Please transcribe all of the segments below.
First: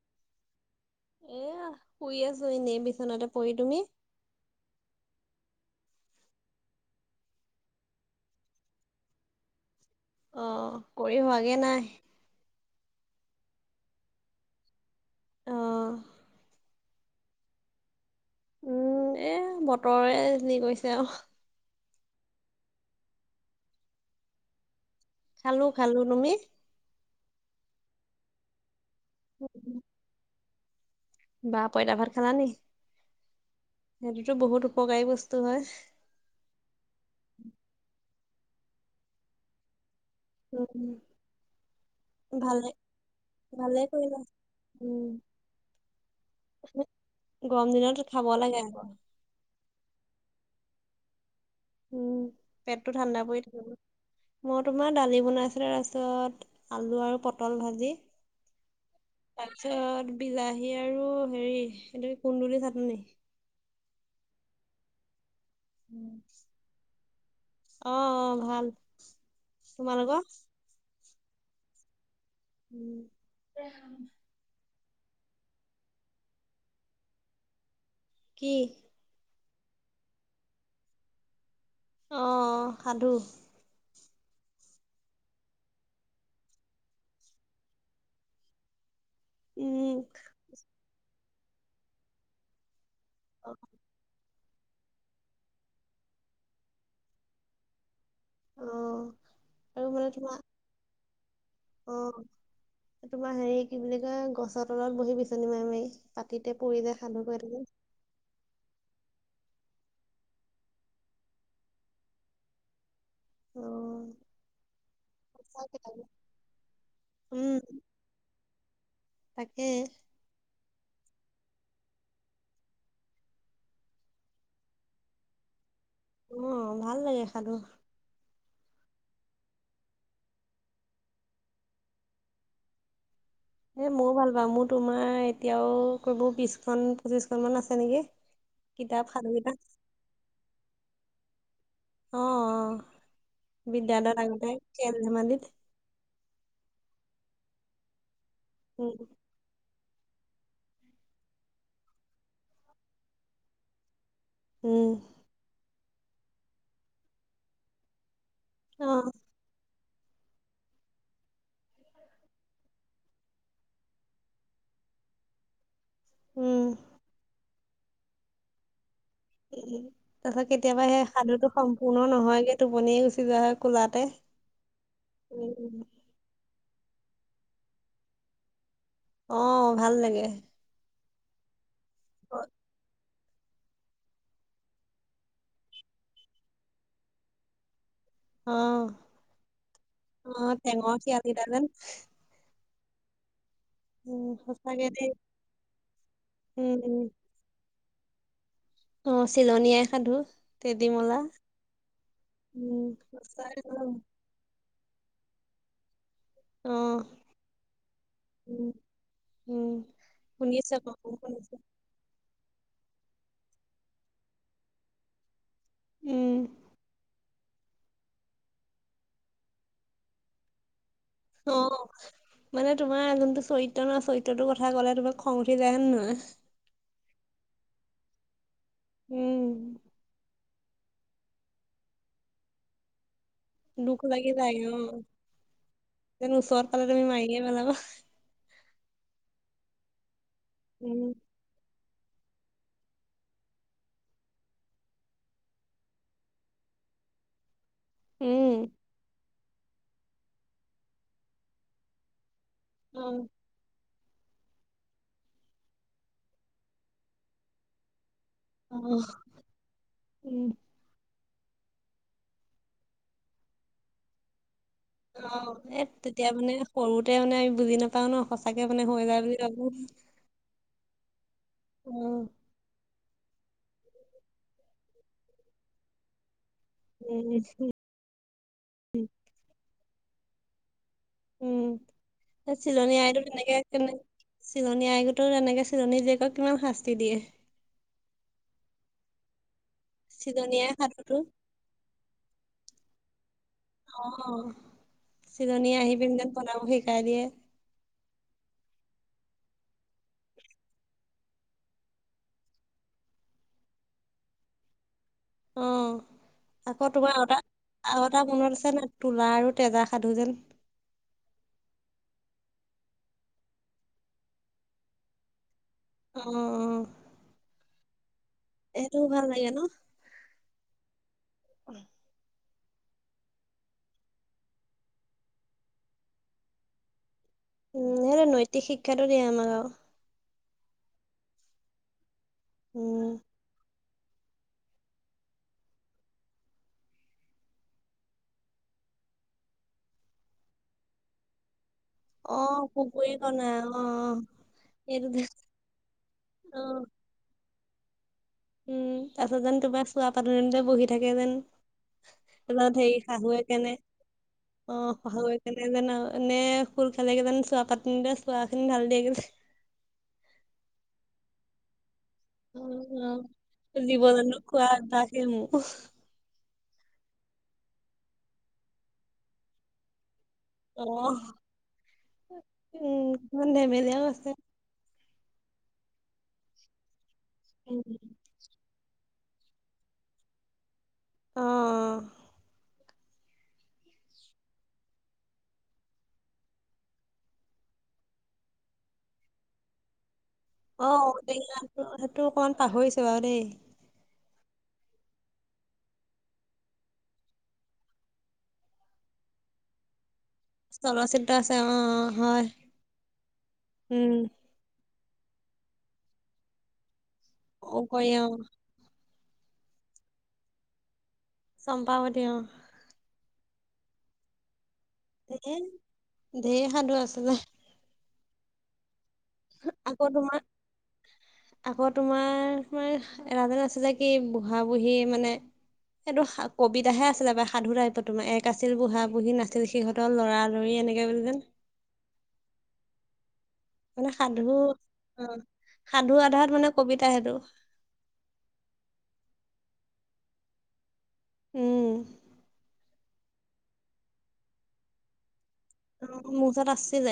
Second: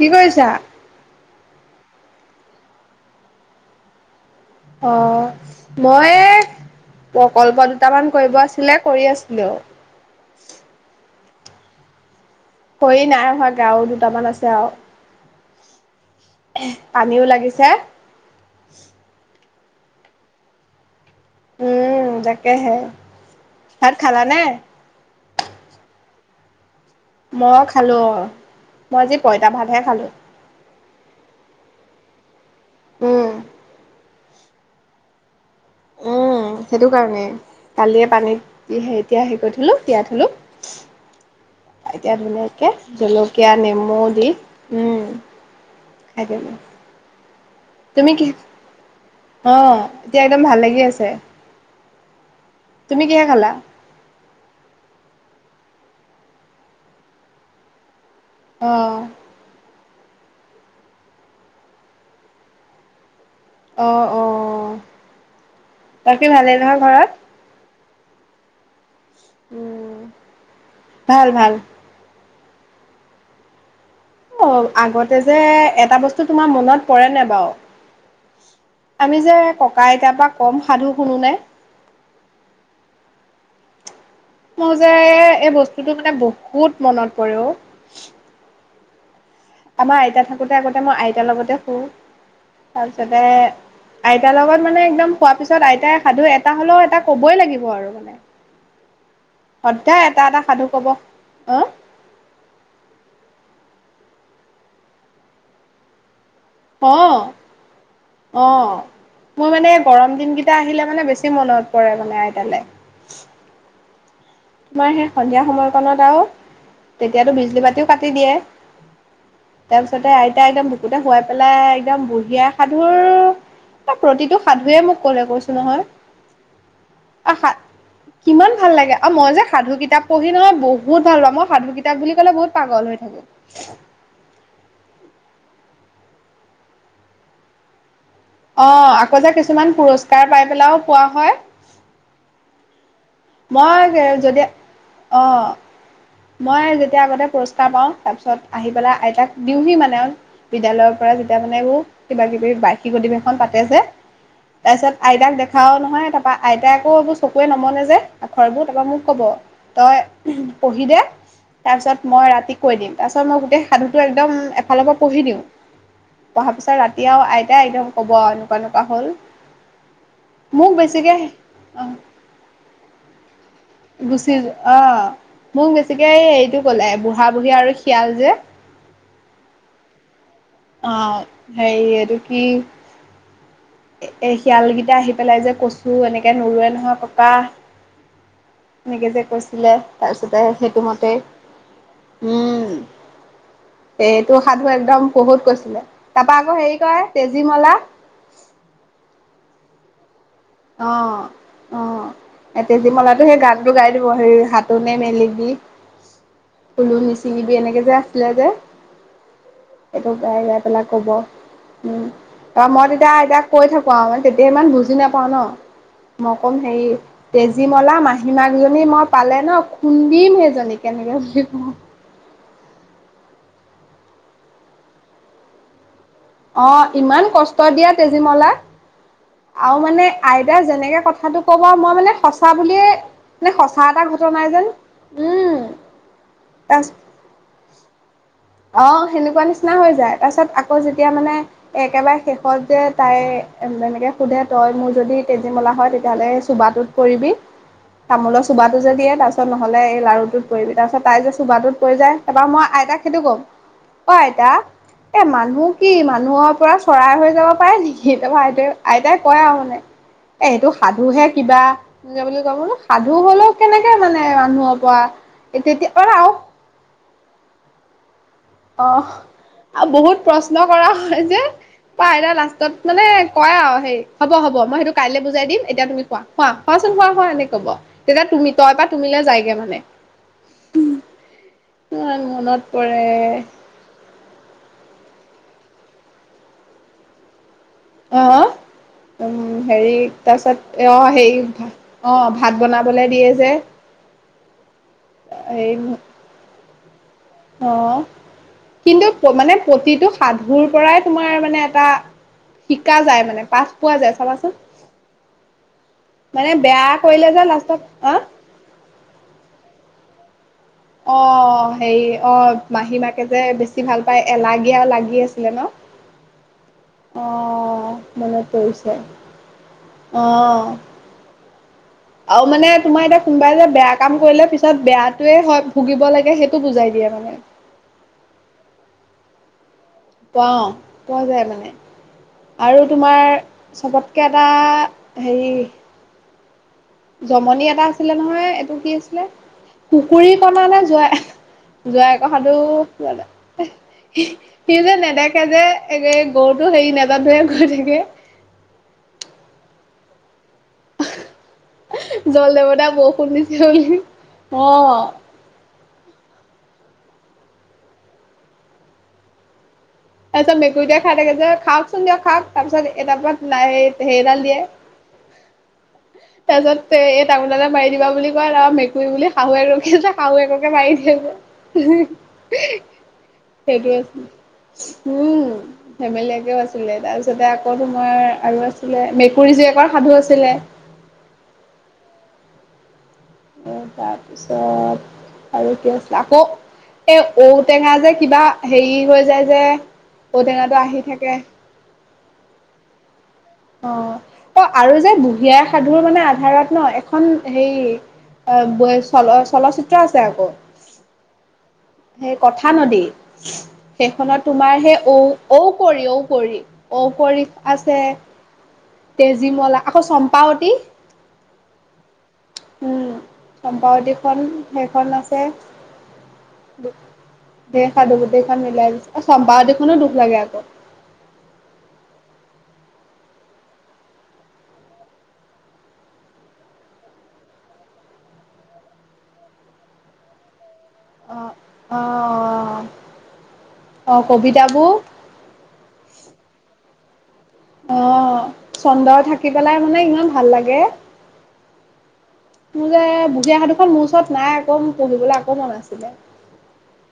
কি কৰিছা? এ শুই আছো এনেই বিচনাতে পৰি। তুমি? অ মই প্ৰকল্প দুটামান কৰিব আছিলে কৰি আছিলো। অ কৰি হোৱাগে নাই। কৰি নাই হোৱা গে আৰু দুটামান আছে আৰু। আহ পানীও লাগিছে উম এ বতৰে যি কৰিছে আৰু? উম তাকেহে ভাত খালা নে? খালো, খালো তুমি? মই খালো অ মই আজি পইতা ভাতহে খালো। বা পইতা ভাত খালা নি? উম সেইটোতো বহুত উপকাৰী বস্তু হয়। উম, সেইটো কাৰণে কালিয়ে পানীত এতিয়া হেৰি কৰি থলোঁ। তিযাই থলো উম এতিয়া ভালে ধুনীয়াকে জলকীয়া ভালে নেমু কৰিলা দি উম আঁ [unintelligible] গৰম দিনত তুমি খাব কি, লাগে আকৌ অ' এতিয়া একদম ভাল লাগি আছে। উম, পেটটো তুমি ঠাণ্ডা কিহে পৰি খালা? থাকিব। মই তোমাৰ দালি বনাইছিলো, তাৰপিছত আলু আৰু পটল ভাজি। অ', তাৰ পিছত বিলাহী আৰু হেৰি এইটো কুন্দুলি চাটনি। অ', অ', উম বাকী ভালেই নহয় ঘৰত? অ', অ', ভাল। উম, তোমালোকৰ ভাল ভাল। উম। [unintelligible] অ আগতে যে এটা বস্তু তোমাৰ মনত পৰে নে নাই বাৰু কি আমি যে ককা-আইতাৰ পৰা কম সাধু শুনো নে। আহ সাধু মই যে এই বস্তুটো মানে বহুত মনত পৰে আমাৰ উম আইতা থাকোতে আগতে মই আইতাৰ লগতে শুওঁ তাৰপিছতে আইতা একে লগত মানে একদম শুৱা পিছত আইতাই সাধু এটা হ'লেও এটা ক'বই লাগিব আৰু মানে অ আৰু সদায় মানে এটা তোমাৰ এটা সাধু কব অ তোমাৰ হেৰি কি বুলি কয় গছৰ তলত বহি বিচনি মাৰি মাৰি, পাতিতে পৰি যে অ'। খালো গৈ অ', মোৰ মানে গৰম দিন কেইটা আহিলে মানে বেছি মনত পৰে মানে আইতালে, অহ তোমাৰ সেই সন্ধিয়া সময়কণ আৰু তেতিয়াতো উম বিজলী বাতিও কাটি দিয়ে তাকে তাৰ পিছতে আইতা একদম বুকুতে শুৱাই পেলাই একদম বুঢ়ী আই সাধুৰ, প্ৰতিটো সাধুৱে মোক কলে কৈছো নহয় অ', ভাল লাগে আৰু সা সাধু কিমান ভাল লাগে? অ', মই যে সাধু কিতাপ পঢ়ি নহয় বহুত ভাল পাওঁ, মই সাধু কিতাপ বুলি ক'লে বহুত পাগল হৈ থাকো। এ মইও ভাল পাওঁ মোৰ তোমাৰ এতিয়াও কবোৰ বিশখন-পঁচিশখন মান আছে নেকি। অ', কিতাপ আকৌ সাধু যে কিতাপ কিছুমান পুৰস্কাৰ পাই পেলাইও পোৱা হয়। অ', বিদ্যালয়ত মই যদি আগতে খেল ধেমালিত। অ', মই এ যেতিয়া আগতে পুৰস্কাৰ পাওঁ, তাৰ পিছত আহি উম পেলাই আইতাক দিওঁহি মানে বিদ্যালয়ৰ পৰা যেতিয়া মানে ও কিবা কিবি বাৰ্ষিক অধিৱেশন পাতে যে উম তাৰছত আইতাক দেখাও নহয় তাৰপা আইতাই আকৌ এইবোৰ চকুৱে নমনে যে। আখৰবোৰ তাৰপৰা অ মোক কব, তই পঢ়ি দে তাৰপিছত মই ৰাতি কৈ দিম, তাৰপিছত মই গোটেই সাধুটো একদম এফালৰ পৰা পঢ়িহি দিওঁ। পঢ়া উম পিছত ৰাতি আও আইতাই একদম কব এনেকুৱা এনেকুৱা হল। উ', তাৰ পিছত মোক কেতিয়াবা সেই বেছিকে সাধুতটো অ সম্পূৰ্ণ নহয়গে টোপনিয়ে গুচি যোৱা হয়। কোলাতে। গুচি যো অ', মোক উম, বেছিকে এ-এইটো কলে বুঢ়া-বুঢ়ী আৰু শিয়াল যে। অ', ভাল লাগে। অ', সেই এইটো কি এ-এই শিয়ালকেইটা আহি পেলাই যে কচু এনেকে নোৰোৱে নহয় ককা অ', এনেকে যে কৈছিলে, তাৰছতে অ', সেইটো টেঙৰ মতেই, শিয়ালিটা যেন। উম। উম, এইেটো সাধু সঁচাকে একদম দেই। বহুত কৈছিলে। তাৰপা আকৌ উম, হেৰি উম, কয় তেজীমলা লা অ', চিলনী আই সাধু। তেজীমলা। অ', অ', এ উম, তেজীমলাতো সেই সঁচাকে গানতটো গাই দেই। দিব সেই হাত কোনে‌ মেলিবি, ফুলো অ', নিচিঙিবা, এনেকে যে আছিলে যে। উম, উম। এইটো গাই, গাই শুনিছো পেলাই আকৌ কব, ময়ো শুনিছো। উম তই মই তেতিয়া আইতাক কৈ থাকো আও, মানে তেতিয়া ইমান বুজি নাপাওঁ ন মই উম, কও হেৰি তেজীমলা মাহী মাকজনী মই পালে ন খুন্দিম সেইজনী, তেনেকে বুলি কও। অ', মানে তোমাৰ যোনটো চৰিত্ৰ নহ, চৰিত্ৰটোৰ কথা ক'লে তোমাক খং উঠি যায় হে নহয়? অ', ইমান কষ্ট দিয়ে তেজীমলাক। উম, আৰু মানে আইতাৰ যেনেকে কথাটো কব মই মানে সঁচা বুলিয়ে মানে সঁচা দুখ এটা লাগি ঘটনা যায় যেন অ', উম যেন ওচৰ তাৰ পালে তুমি মাৰিয়ে পেলাবা। অ', সেনেকুৱা নিচিনা হৈ যায়। তাৰ পিছত আকৌ উম। যেতিয়া মানে একেবাৰে শেষত যে তাই যেনেকৈ সোধে তই মোৰ যদি তেজীমলা হয় তেতিয়াহ'লে চোবা টোত পৰিবি। তামোলৰ উম। চুবাটো যে দিয়ে তাৰপিছত নহ'লে এই লাৰুটোত পৰি তাৰপিছত তাই যে চুবাটোত পৰি যায়। তাৰপৰা মই আইতাক সেইটো অ', কম, অ আইতা, এ মানুহ কি মানুহৰ পৰা চৰাই হৈ যাব পাৰে নেকি? তাপা আইতাই-আইতাই কয় আৰু মানে এ এইটো সাধুহে। কিবা বুলি কব ন সাধু হ'লেও কেনেকে মানে মানুহক অ', এ তেতিয়া মানে সৰুতে মানে আমি বুজি নাপাওঁ ন সচ অ', আও বহুত প্ৰশ্ন কৰা হয় যে, পাই উম, না লাষ্টতত মানে কয় আও হে, হ'ব হ'ব মই সেইটো কাইলৈ বুজাই দিম এতিয়া তুমি শুৱা। শুৱা, শুৱাচোন শুৱা শুৱা, এনেকে কব তেতিয়া তুমি তই পৰা তুমিলে যায়গে মানে। উম, ইমান মনত চিলনী পৰে আইটো তেনেকে কেনে, চিলনী আই গোতৰ তেনেকে চিলনী জীয়েকক কিমান শাস্তি দিয়ে। অ' হেৰি চিলনী তাৰপিছত, আই এ সাধুতো হেৰি অ ভাত বনাবলে দিয়ে যে। অ', চিলনী হেৰি আহি পিনে যেন বনাবহি অ', কিন্ত মানে প্ৰতিটো সাধুৰ পৰাই তোমাৰ মানে এটা শিকা যায় মানে পাঠ পোৱা যায় চাবাচোন। অ', মানে বেয়া আকৌ তোমাৰ আৰু কৰিলে এটা যে লাষ্টত আৰু অ এটা মনত আছে নাই, তোলা আৰু তেজা? সাধু যেন অ', হেৰি অ', মাহী মাকে যে বেছি ভাল পায় এলাগী আৰু লাগি আছিলে ন? অ'। মন পৰিছে, সেইটোও ভাল লাগে ন অ'। আৰু মানে তোমাৰ এতিয়া কোনোবাই যে বেয়া কাম কৰিলে পিছত বেয়াটোৱে হয় ভুগিব লাগে সেইটো বুজাই দিয়ে মানে। উম, সেইটো নৈতিক শিক্ষাটো দিয়ে আমাৰ গাওঁ। পাওঁ। পোৱা যায় মানে আৰু উম, তোমাৰ চবতকে এটা হেৰি জমনি এটা আছিলে নহয় এইটো কি আছিলে, কুকুৰি কণা নে যোৱা জোৱাইৰ অ সাধু পুখুৰী কণা বেলেগ অ সি যে এইটো নেদেখে যে অ গৰুটো হেৰি নিজত ধৰি গৈ থাকে। উম, তাৰছত যে তোমাৰ চোৱা পাতলিটে বহি থাকে যেন, জল তাছত দেৱতা হেৰি বৰষুণ শাহুৱে দিছে কেনে বুলি অ', শাহুৱে কেনে এনে ফুল খালে জানো চোৱা কাটি নিলিয় চোৱা খিনি ঢালি দিয়ে গে যে? তাছত মেকুৰীটোৱে খাই থাকে যে দিয়ক খাক অ তাৰপিছত এ তাপা অ জীৱ [unintelligible] জন্তু সেইডাল দিয়ে। খোৱা অভ্যাসে মোৰ তাৰপিছত এ এই টাঙোন দালে মাৰি দিব বুলি কয় [unintelligible] মেকুৰী বুলি শাহুৱেকে যে শাহুয়েককে অ মাৰি দিয়ে যে, উম কিছুমান সেইটো ধেমেলীয়াও আছে আছিলে। উম, ধেমেলীয়াকেওঁ আছিলে তাৰপিছতে আকৌ উম তোমাৰ আৰু আছিলে মেকুৰী জীয়েকৰ সাধু আছিলে। অ'। অ', তাৰপিছত আৰু কি আছিলে? আকৌ এ ঔটেঙা যে কিবা হেৰি হৈ যায় যে? ঔটেঙটো আহি থাকে। তোৰ অকণমান পাহৰিছো বাৰু দেই। অ', অ', আৰু যে বুঢ়িয়াই সাধুৰ মানে আধাৰত ন এখন হেৰী অ', চল চলচিত্ৰ আছে আকৌ। চলচিত্ৰ আ সেই কথা নদী উম সেইখনত তোমাৰ সেই ঔ ঔ কৰি ঔ কৰি ঔ কৰি আছে। ঔকৰি অ তেজীমলা আকৌ চম্পাৱতী। চম্পাৱতী অ। উম চম্পাৱতীখন সেইখন আছে ধেৰ ধেৰ সাধু আছে দেশ। সাধু বুটখন মিলাই দিছে অ সম্পাবতিখনো আকৌ দুখ লাগে তোমাৰ আকৌ। এহ এৰান আছে যে কি বুঢ়া বুঢ়ী মানে। সেইটো কবিতাহে আছিলে সাধু টাইপৰ তোমাৰ এক আছিল বুঢ়া বুঢ়ী নাছিল সিহঁতৰ লৰালৰি। হেনেকে বুলিকয়। অ', অ', অ'। মানে সাধু কবিতাবোৰ অ', সাধু আধাৰত মানে কবিতা সেইটো। অ', চন্দৰ থাকি পেলাই মানে ইমান ভাল লাগে। উম। মোৰযে বুজীয়া সাধুখন মোৰ ওচৰত নাই আকৌ পঢ়িবলৈ মন আছিলে অ', মোৰ ওচৰত‌ আছিলে।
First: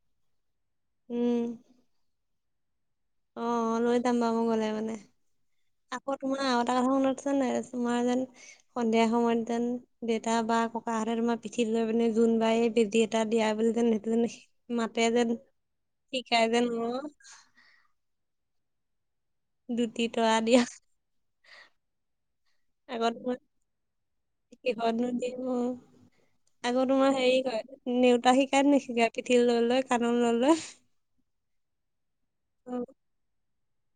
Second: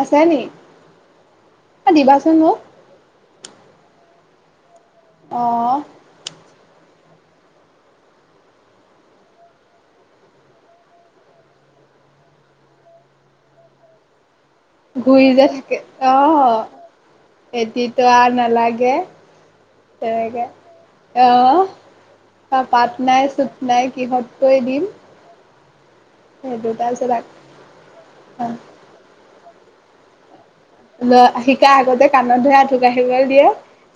আছে নি? উম অ', দিবাচোন মোক। অ', লৈ যাম বাৰু মই গলে মানে, অ আকৌ তোমাৰ আৰু এটা কথা শু আৰু তোমাৰ যেন সন্ধিয়া সময়ত যেন দেউতা বা ককাহঁতে তোমাৰ পিঠিত লৈ পিনে জোনবাই এ বেটি এটা দিয়া বুলি যেন সেইটো [unintelligible] ঘূৰি যেন যে থাকে অ শিকাই যে ন এটি তৰা নালাগে। দুটি তৰা তেনেকে দিয়া আহ। পাত আগত নাই মই চুপ নাই কিহতকই দিম। কিহতনো অ সেইটো আকৌ তাৰপিছত তোমাৰ হেৰি কয় নেওতা অ শিকাই নেশিকা পিঠি ল লৈ কানন লয় লৈ। ল শিকা আগতে কাণত ধুই অ আঁঠু কাঢিবলৈ দিয়ে।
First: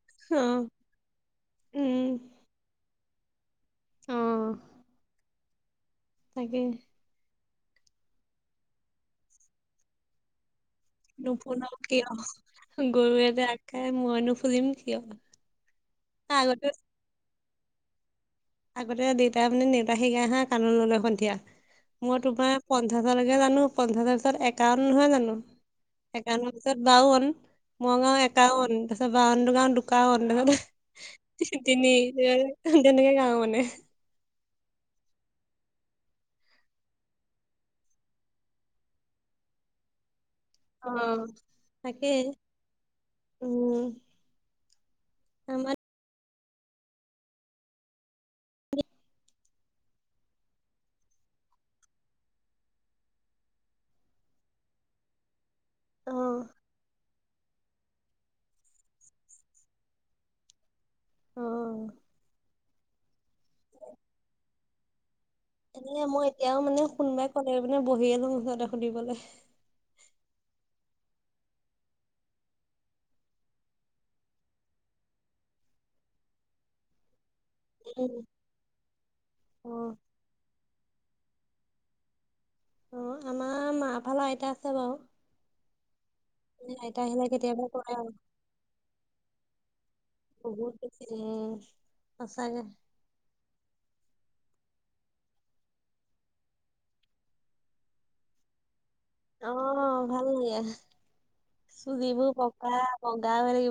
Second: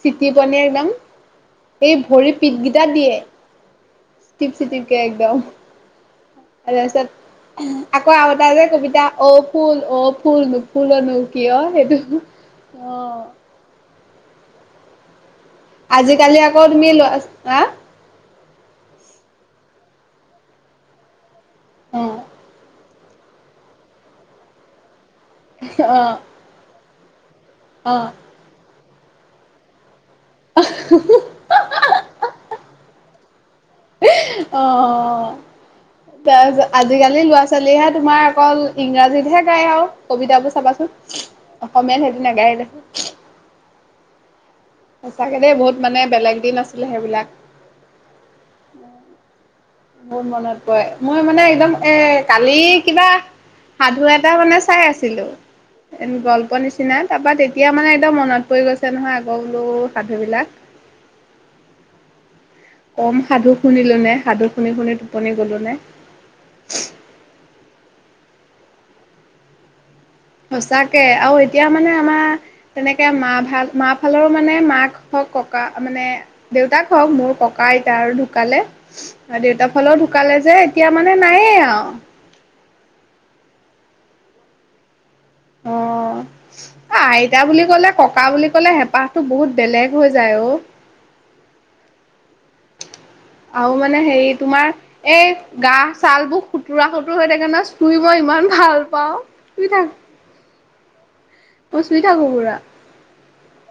চিটি অ পনীয়ে একদম এই উম ভৰি পিত কেইটা দিয়ে। অ চিতিপ চিতিপকে একদম। তাকে তাৰপিছত আকৌ আৰু এটা যে কবিতা অ ফুল অ ফুল। পুনৰ ন। ল কিয় গৰুৱে যে আগ খাই মই নো ফুজম কিয়। আজিকালি আকৌ আগতে তুমি ল হা। আগতে দেউতা মানে নেউতা শিগাই আহা কাণৰ ললে সন্ধিয়া অ মই তোমাৰ। পঞ্চাছলৈকে জানো পঞ্চাছৰ, পিছত একাউন নহয় জানো অ একাৱনৰ পিছত বাওৱন। মগাঁও একাউন তাৰছত বাওৱন টো গাও দু। কাৱন তি তিনি তেনেকে গাওঁ মানে। অঁ। তাৰপিছত আজিকালি লৰা ছোৱালীয়েহে তোমাৰ অকল ইংৰাজীতহে গায় আৰু কবিতা বো। অ তাকে দেখোন উম। সঁচাকে দেই বহুত আমাৰ মানে বেলেগ দিন আছিলে সেইবিলাক। মোৰ মনত পৰে মই মানে একদম এ কালি কিবা। সাধু এটা মানে চাই আছিলো এ অ', গল্প নিচিনা। তাৰাপা তেতিয়া মানে একদম মনত পৰি গৈছে নহয় আগ বোলো সাধু বিলাক। অ। কম সাধু শুনিলো নে সাধু শুনি শুনি। টোপনি গ'লো নে। এনে মই এতিয়াও মানে কোনোবাই ক'লে মানে বহিয়ে লও ওচৰতে সুধিবলৈ। সচাকে আৰু এতিয়া মানে আমাৰ তেনেকে মা ভাল মাহ ফালৰো মানে মাক হক। ককা মানে দেউতাক হওক মোৰ ককা। কা এতা উম। আৰু ঢুকালে আৰু দেউতাৰ ফালেও অ', ঢুকালে যে। এতিয়া মানে নায়ে আৰু। অ আমাৰ মা ফালা আইতা আছে বাৰু। অ। অ এ আহিলে আইতা বুলি কেতিয়াবা কলে কৰে আৰু ককা বুলি কলে হেঁপাহতো বহুত বেলেগ হৈ যায় অ। বহুত বেছি উম সঁচাকে আৰু মানে হেৰি তোমাৰ এই গা চাল বোৰ সুতুৰা সুতৰ হৈ থাকে নহয় চুই [unintelligible] ইমান ভাল পাওঁ অ চুই থাক ভাল লাগে মই চুই চুলি থাকো বোৰ পুৰা পকা বগা কৰি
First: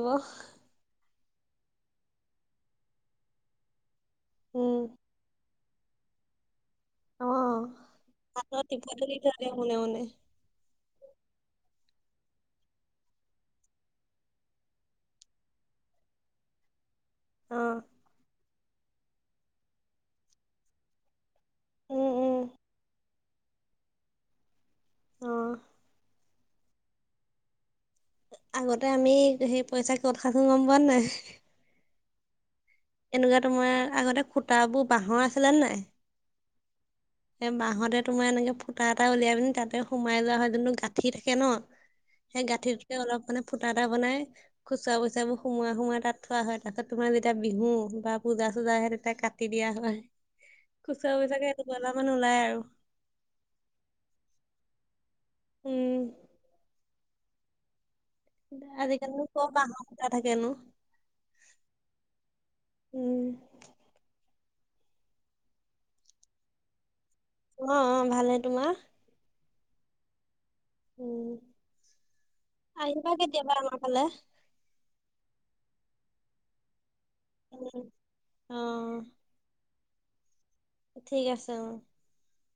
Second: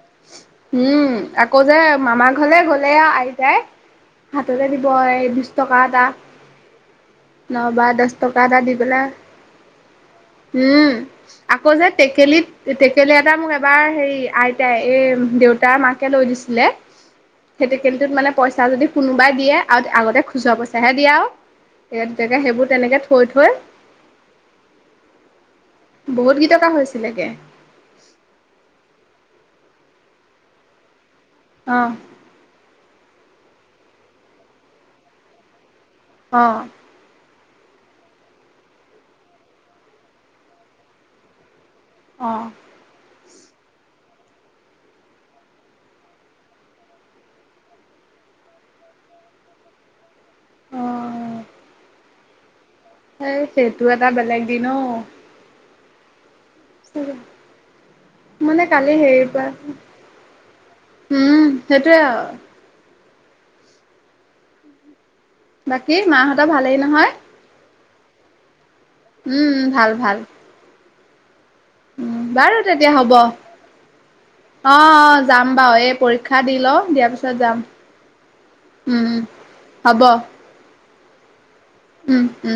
উম আকৌ যে মামা ঘৰলে গ'লে আইতাই হাততে উম, দিব এই বিশ টকা এটা অ'। ন বা দহ টকা হাতত এটা দি টিপা পেলাই টিপি ধৰে মোনে মোনে হুম আকৌ যে টেকেলিত টেকেলি এটা মোক এবাৰ হেৰি আই। আইতাই এই দেউতাৰ মাকে লৈ দিছিলে সেইটো অ', কেন্তত মানে পইচা যদি কোনোবাই দিয়ে আৰু আগতে খুজুৰা পইচাহে দিয়া উম, আৰু তেতিয়া উম, সেইবোৰ তেনেকে থৈ থৈ অ বহুত গীতকা হৈছিলেগে আগতে আমি সেই পইচা কত সাছো গম পোৱা নে নাই। আহ এনেকুৱা তোমাৰ আগতে খুতাবোৰ বাঁহৰ আছিলে নে নাই- অ এ বাঁহতে তোমাৰ এনেকে ফুটা এটা উলিয়াই পিনি তাতে সোমাই যোৱা হয় যোনটো গাঁঠি থাকে। ন অ সেই গাঁঠিটোকে অলপ মানে ফুটা এটা বনাই খুচুৰা পইচাবোৰ সোমাই সোমাই তাত থোৱা হয় তাৰপিছত তোমাৰ যেতিয়া বিহু বা পূজা চূজা আহে তেতিয়া কাট [unintelligible] কাটি দিয়া হয় অ খুচৰা পইচাকে এহেজাৰ মান ওলাই আৰু এই সেইটো এটা বেলেগ দিন অ উম উ [unintelligible] মানে কালি আজিকালিনো হেৰি ক'ৰ পৰা বাঁহৰ খুটা থাকেনো উম সেইটোৱে আৰু উম বাকী মাহঁতৰ ভালেই নহয় অ অ ভালে তোমাৰ উম ভাল ভাল ভাল উম উ বাৰু তেতিয়া হব আহিবা অ কেতিয়াবা আমাৰ ফালে অ যাম বা এই পৰীক্ষা দি লও দিয়াৰ পিছত যাম উম অ উম হ'ব ঠিক আছে অ উম, উম